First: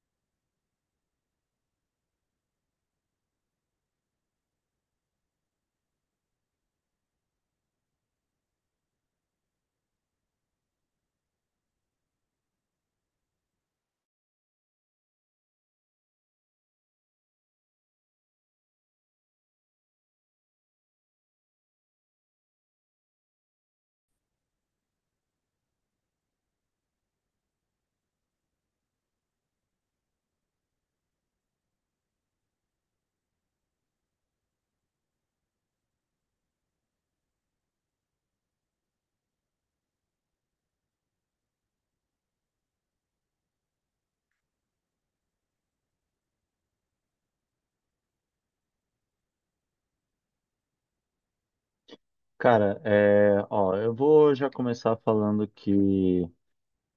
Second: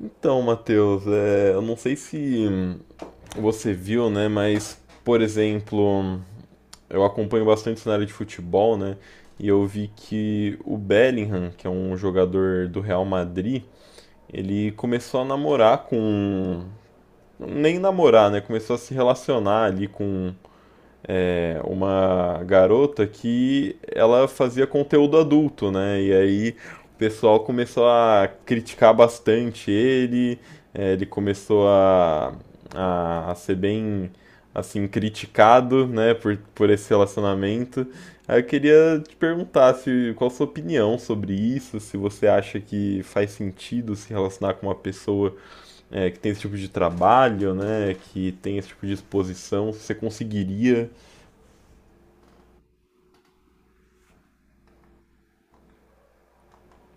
Então, Matheus, eu não sei se você viu, né, mas, por exemplo, eu acompanho bastante o cenário de futebol, né, e eu vi que o Bellingham, que é um jogador do Real Madrid, ele começou a namorar. Nem namorar, né, começou a se relacionar ali com uma garota que ela fazia conteúdo adulto, né? E aí o pessoal começou a criticar bastante ele, ele começou a ser bem assim criticado, né, por esse relacionamento. Aí eu queria te perguntar se qual a sua opinião sobre isso, se você acha que faz sentido se relacionar com uma pessoa que tem esse tipo de trabalho, né, que tem esse tipo de exposição, se você conseguiria. Cara, é, ó, eu vou já começar falando que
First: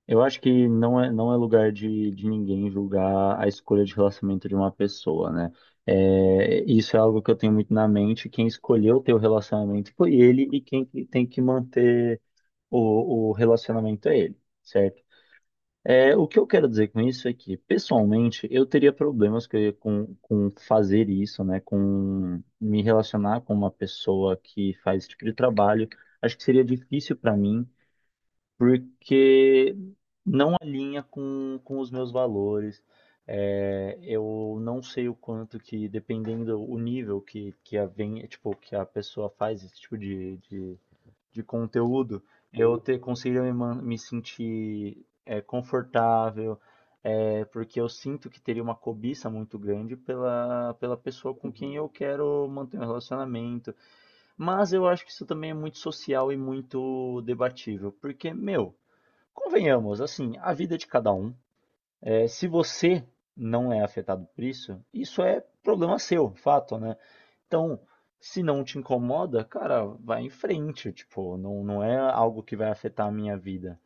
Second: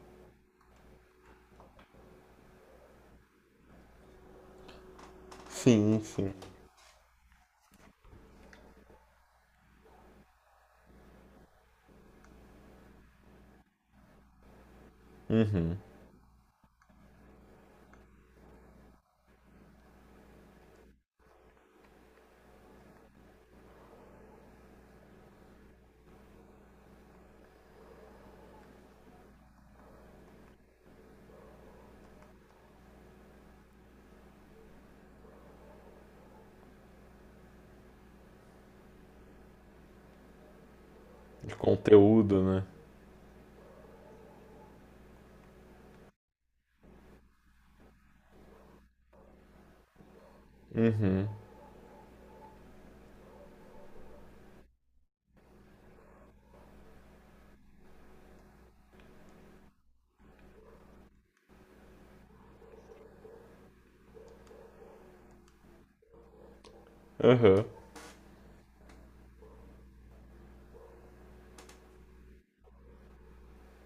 eu acho que não é lugar de ninguém julgar a escolha de relacionamento de uma pessoa, né? Sim, sim. É, isso é algo que eu tenho muito na mente. Quem escolheu ter o relacionamento foi ele e quem que tem que manter o relacionamento é ele, certo? Uhum. É, o que eu quero dizer com isso é que, pessoalmente, eu teria com fazer isso, né? Com me relacionar com uma pessoa que faz esse tipo de trabalho. Acho que seria difícil para mim, porque não alinha com os meus valores. É, eu não sei o quanto que, dependendo o nível que a, vem, tipo, que a pessoa faz esse tipo de de De conteúdo, conteúdo, né? eu ter conseguido me sentir confortável, é, porque eu sinto que teria uma cobiça muito grande pela, pela Uhum. pessoa com quem eu quero manter um relacionamento. Mas eu acho que isso também é muito social e muito debatível, porque, meu, convenhamos, assim, a vida é de cada um. É, se você não é afetado por isso, isso é problema seu, fato, né? Aham. Então, se não te incomoda, cara, vai em frente, tipo, não, não é algo que vai afetar a minha vida.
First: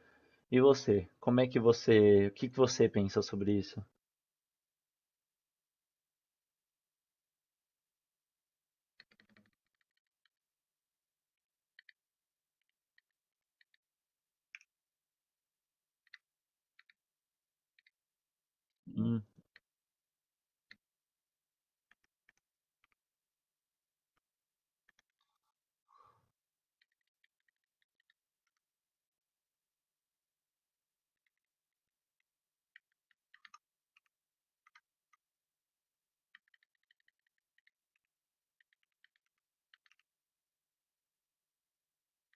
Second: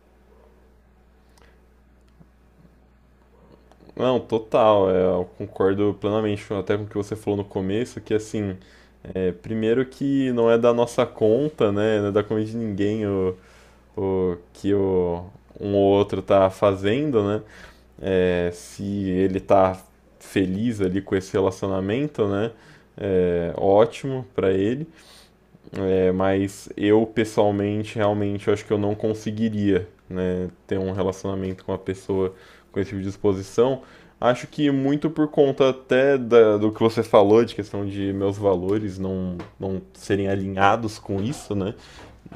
E você? Como é que você, o que que você pensa sobre isso? Não, total. Eu concordo plenamente até com o que você falou no começo, que assim, primeiro que não é da nossa conta, né? Não é da conta de ninguém o que um ou outro tá fazendo, né? É, se Hum, ele tá feliz ali com esse relacionamento, né? É, ótimo pra ele. É, mas eu pessoalmente, realmente, eu acho que eu não conseguiria, né, ter um relacionamento com uma pessoa com esse tipo de disposição. Acho que muito por conta até do que você falou, de questão de meus valores não serem alinhados com isso, né?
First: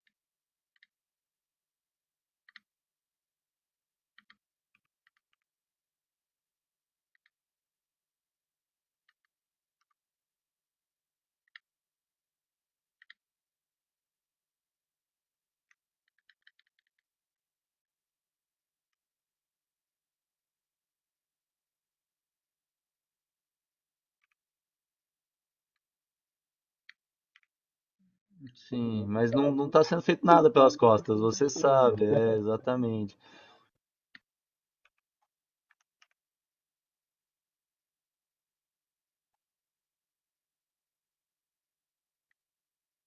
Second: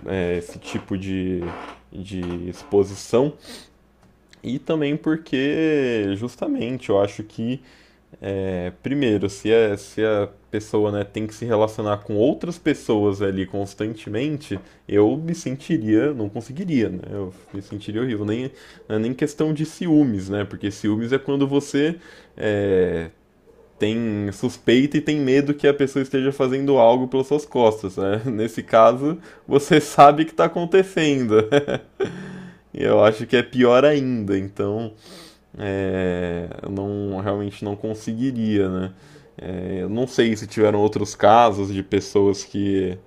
É, esse tipo de exposição. E também porque, justamente, eu acho que primeiro, se a pessoa, né, tem que se relacionar com outras pessoas ali constantemente, eu me sentiria, não conseguiria, né? Eu me sentiria horrível. Nem, Não é nem questão de ciúmes, né? Porque ciúmes é quando você é, tem suspeita e tem medo que a pessoa esteja fazendo algo pelas suas costas, né? Nesse sim, caso, mas não, não você tá sendo feito sabe que está nada pelas costas, acontecendo. você sabe, é, Eu exatamente. acho que é pior ainda, então eu não realmente não conseguiria, né? É, eu não sei se tiveram outros casos de pessoas que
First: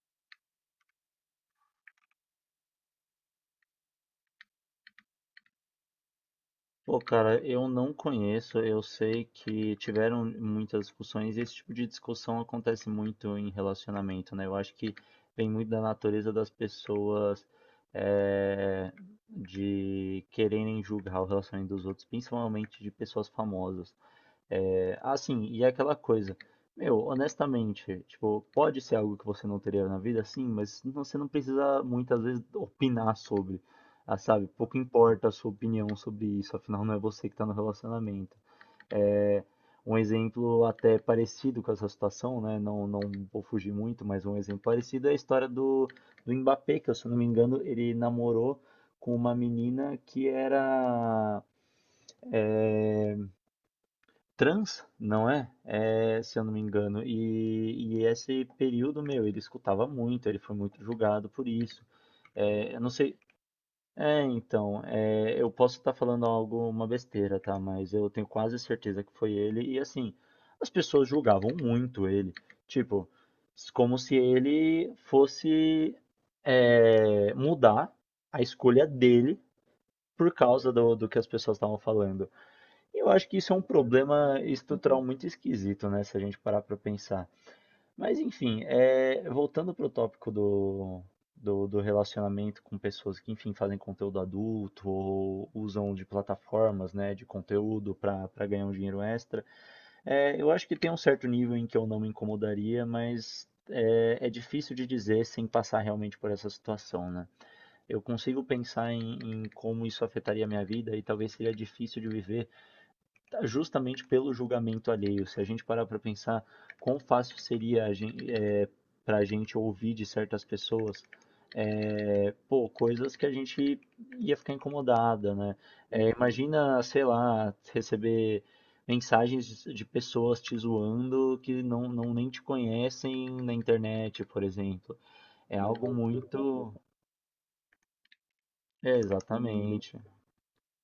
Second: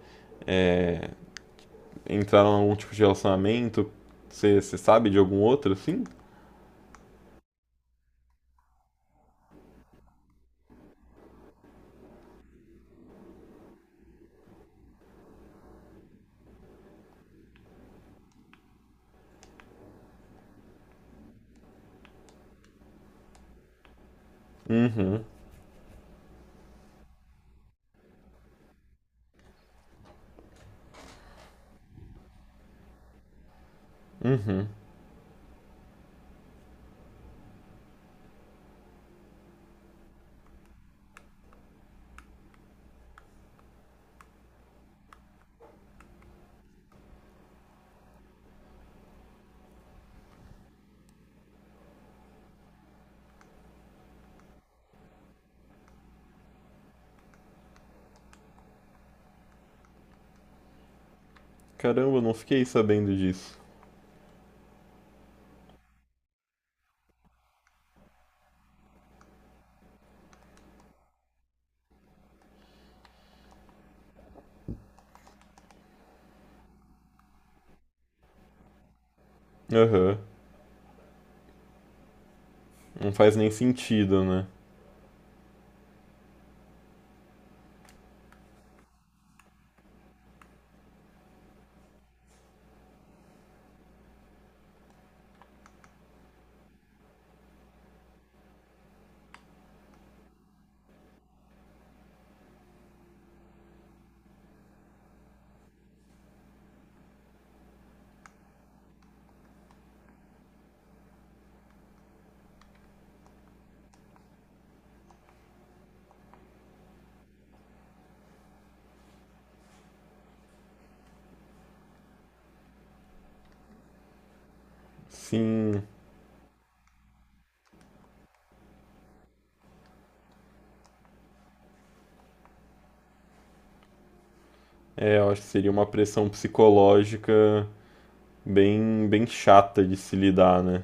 entraram em algum tipo de relacionamento. Você sabe de algum outro assim? Pô, cara, eu não conheço, eu sei que tiveram muitas discussões e esse tipo de discussão acontece muito em relacionamento, né? Eu acho que vem muito da natureza das pessoas eh, de quererem julgar o relacionamento dos outros, principalmente de pessoas famosas. É, ah, Uhum. sim, e é aquela coisa. Meu, honestamente, tipo, pode ser algo que você não teria na vida, sim, você não precisa muitas vezes opinar sobre, ah, sabe? Pouco importa a sua opinião sobre isso, afinal não é você que está no relacionamento. É um exemplo até parecido com essa situação, né? Não, não vou fugir muito, mas um exemplo parecido é a história do, do Mbappé, que, se eu não me engano, ele namorou com uma menina que era é, trans, não é? Se eu não me engano. E esse período, meu, ele escutava muito, ele foi muito julgado por isso. Caramba, eu não fiquei Eu não sabendo sei disso. é, então, eu posso estar falando algo uma besteira, tá? Mas eu tenho quase certeza que foi ele. E assim, as pessoas julgavam muito ele. Tipo, como se ele fosse mudar a escolha dele Aham. por causa do que as pessoas estavam falando. Eu Não acho faz que nem isso é um sentido, problema né? estrutural muito esquisito, né? Se a gente parar para pensar. Mas, enfim, é, voltando para o tópico do, do relacionamento com pessoas que, enfim, fazem conteúdo adulto ou usam de plataformas, né, de conteúdo para ganhar um dinheiro extra, é, eu acho que tem um certo nível em que eu não me incomodaria, mas é, é difícil de dizer sem passar realmente por essa situação, né? Eu consigo pensar em, em como isso afetaria a minha vida e talvez seria difícil de viver justamente pelo julgamento alheio. Se a gente parar para pensar quão fácil seria é, para a gente ouvir de certas pessoas é, pô, coisas que a gente ia ficar incomodada, né? Sim, É, imagina, sei lá, receber mensagens de pessoas te zoando que não, não nem te conhecem na internet, por exemplo. Eu acho que É seria uma algo pressão muito. psicológica É, bem, bem chata de exatamente. se lidar, né?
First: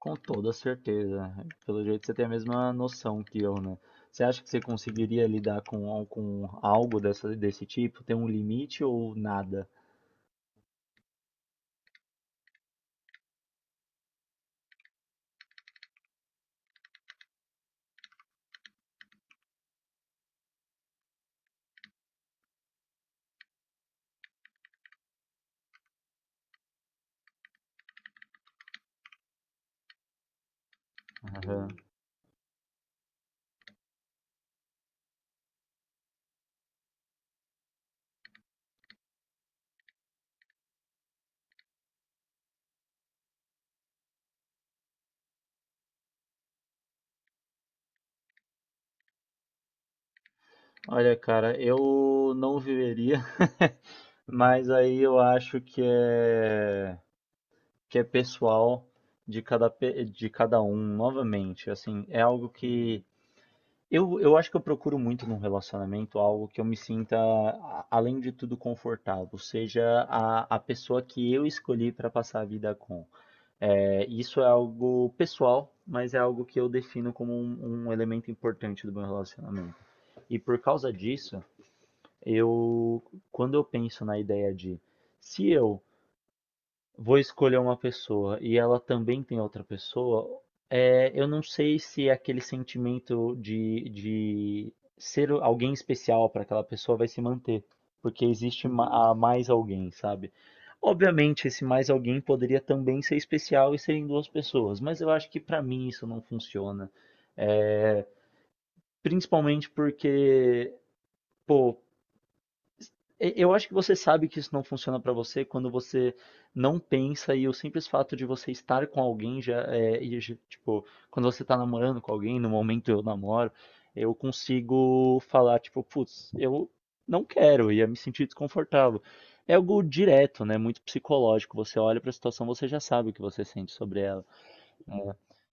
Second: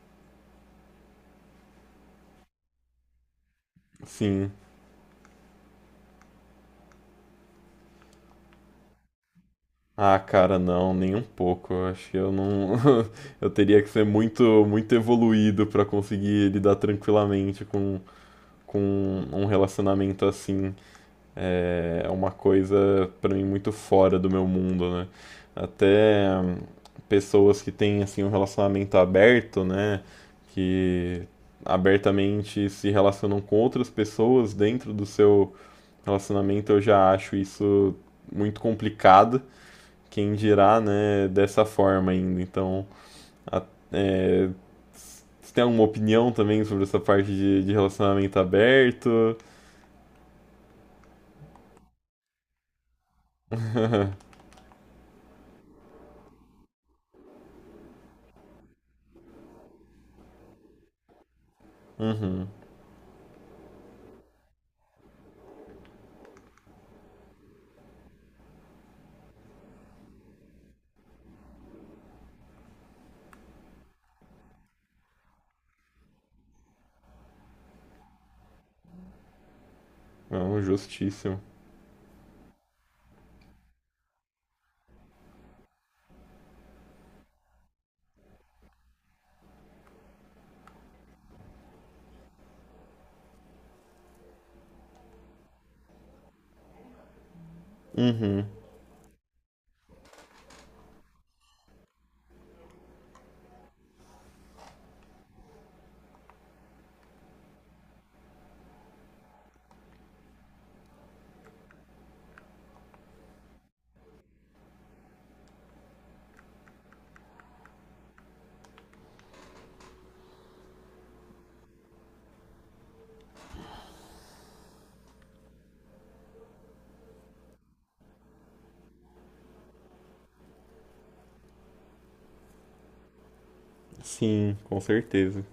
Com toda certeza. Pelo jeito você tem a mesma noção que eu, né? Você acha Sim. que você conseguiria lidar com, com algo dessa, desse tipo? Tem um limite ou nada? Ah, cara, não, nem um pouco. Eu acho que eu não. Eu teria que ser muito, muito evoluído pra conseguir lidar tranquilamente com um relacionamento assim. É uma coisa para mim muito fora do meu mundo, né? Até pessoas que têm assim um relacionamento aberto, né, que Aham. abertamente se relacionam com outras pessoas dentro do seu relacionamento, eu já acho isso muito complicado. Quem dirá, né, dessa forma ainda. Então, a, é, você tem alguma opinião também sobre essa parte de relacionamento aberto? Olha, cara, eu não viveria, mas aí eu acho que é pessoal de cada, de cada um, novamente. Assim, é algo que eu acho que eu procuro muito num relacionamento algo que eu me sinta, além de tudo, confortável, seja a pessoa que eu escolhi para passar a vida com. É, isso é algo pessoal, mas é algo que eu defino como um elemento importante do meu relacionamento. E por Não, causa justíssimo. disso, eu, quando eu penso na ideia de se eu vou escolher uma pessoa e ela também tem outra pessoa, eu não sei se é aquele sentimento de ser alguém especial para aquela pessoa vai se manter, porque existe a mais alguém, sabe? Obviamente, esse mais alguém poderia também ser especial e serem duas pessoas, mas eu acho que para mim isso não funciona. Eh, Principalmente porque, pô, eu acho que você sabe que isso não funciona pra você quando você não pensa e o simples fato de você estar com alguém já é, tipo, quando você tá namorando com alguém, no momento eu namoro, eu consigo falar tipo, putz, eu não quero, ia me sentir desconfortável. É algo direto, né? Muito psicológico. Você olha pra situação, você já sabe o que você sente sobre ela. Sim, com certeza.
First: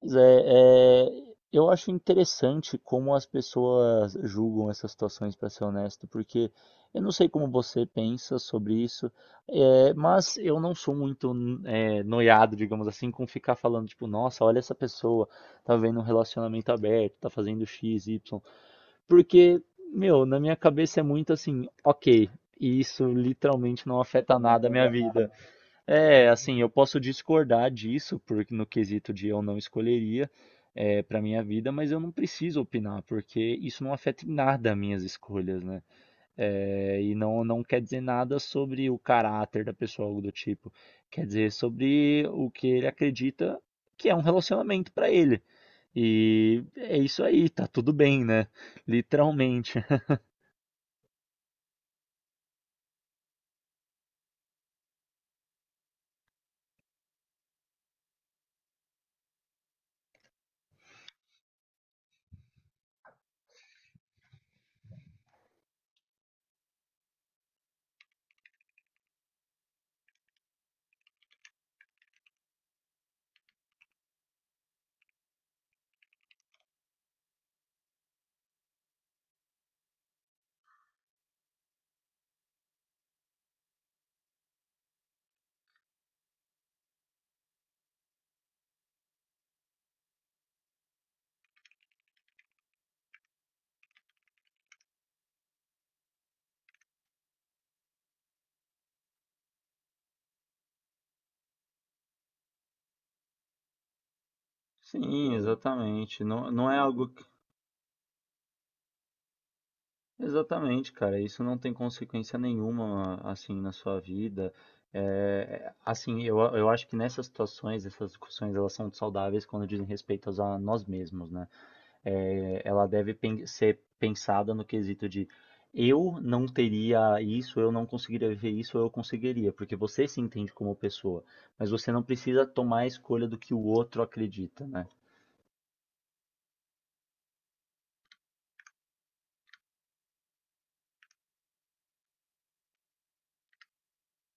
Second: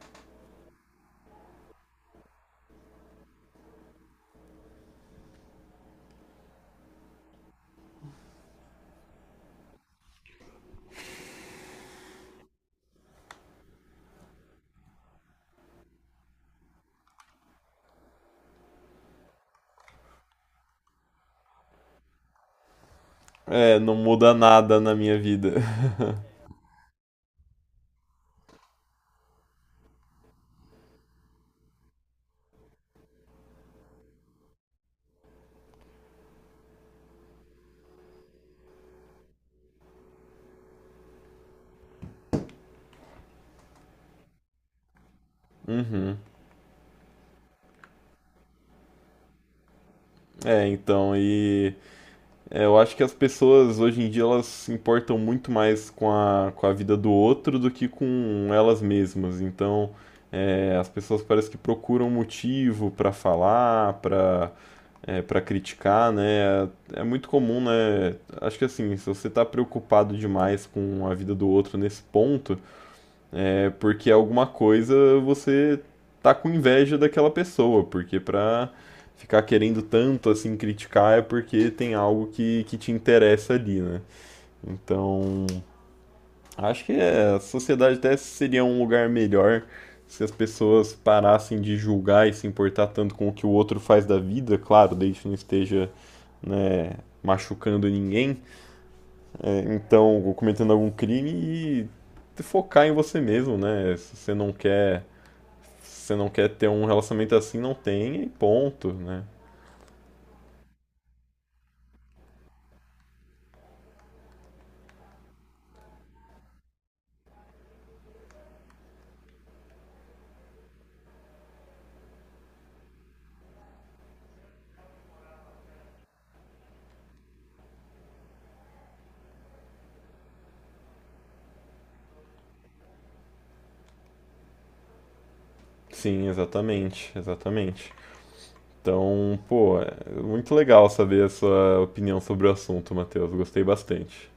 Pois é, é, eu acho interessante como as pessoas julgam essas situações, para ser honesto, porque eu não sei como você pensa sobre isso, é, mas eu não sou muito é, noiado, digamos assim, com ficar falando, tipo, nossa, olha essa pessoa, tá vendo um relacionamento aberto, tá fazendo X, Y, porque, meu, na minha cabeça é muito assim, ok, e isso É, literalmente não não muda afeta nada a nada minha na minha vida. vida. É, assim, eu posso discordar disso, porque no quesito de eu não escolheria é, para minha vida, mas eu não preciso opinar, porque isso não afeta em nada minhas escolhas, né? É, e não, não quer dizer nada sobre o caráter da pessoa, algo do tipo. Quer dizer sobre o que ele acredita que é um relacionamento para ele. Uhum. E é isso aí, tá tudo bem, né? Literalmente. É, então, e eu acho que as pessoas hoje em dia elas se importam muito mais com a vida do outro do que com elas mesmas. Então, as pessoas parece que procuram motivo pra falar, pra para criticar, né? É muito comum, né? Acho que assim, se você tá preocupado demais com a vida do outro nesse ponto, é porque alguma coisa você tá com inveja daquela pessoa, porque pra ficar querendo tanto assim criticar é porque tem algo que te interessa ali, né? Então, acho que a sociedade até seria um lugar melhor se as pessoas parassem de julgar e se importar tanto com o que o outro faz da vida, claro, desde que não esteja, né, machucando ninguém, então, ou cometendo algum crime e focar em você mesmo, né? Sim, Se você exatamente. não quer Não, ter não é um algo. relacionamento assim, não tenha e ponto, né? Exatamente, cara. Isso não tem consequência nenhuma, assim, na sua vida. É, assim, eu acho que nessas situações, essas discussões, elas são saudáveis quando dizem respeito a nós mesmos, né? É, ela deve ser pensada no quesito de eu não teria isso, eu não conseguiria viver isso, eu conseguiria, porque você se entende como pessoa, mas você não precisa tomar a escolha do que o outro acredita, né? Sim, exatamente, exatamente. Então, pô, é muito legal saber a sua opinião sobre o assunto, Matheus. Gostei bastante.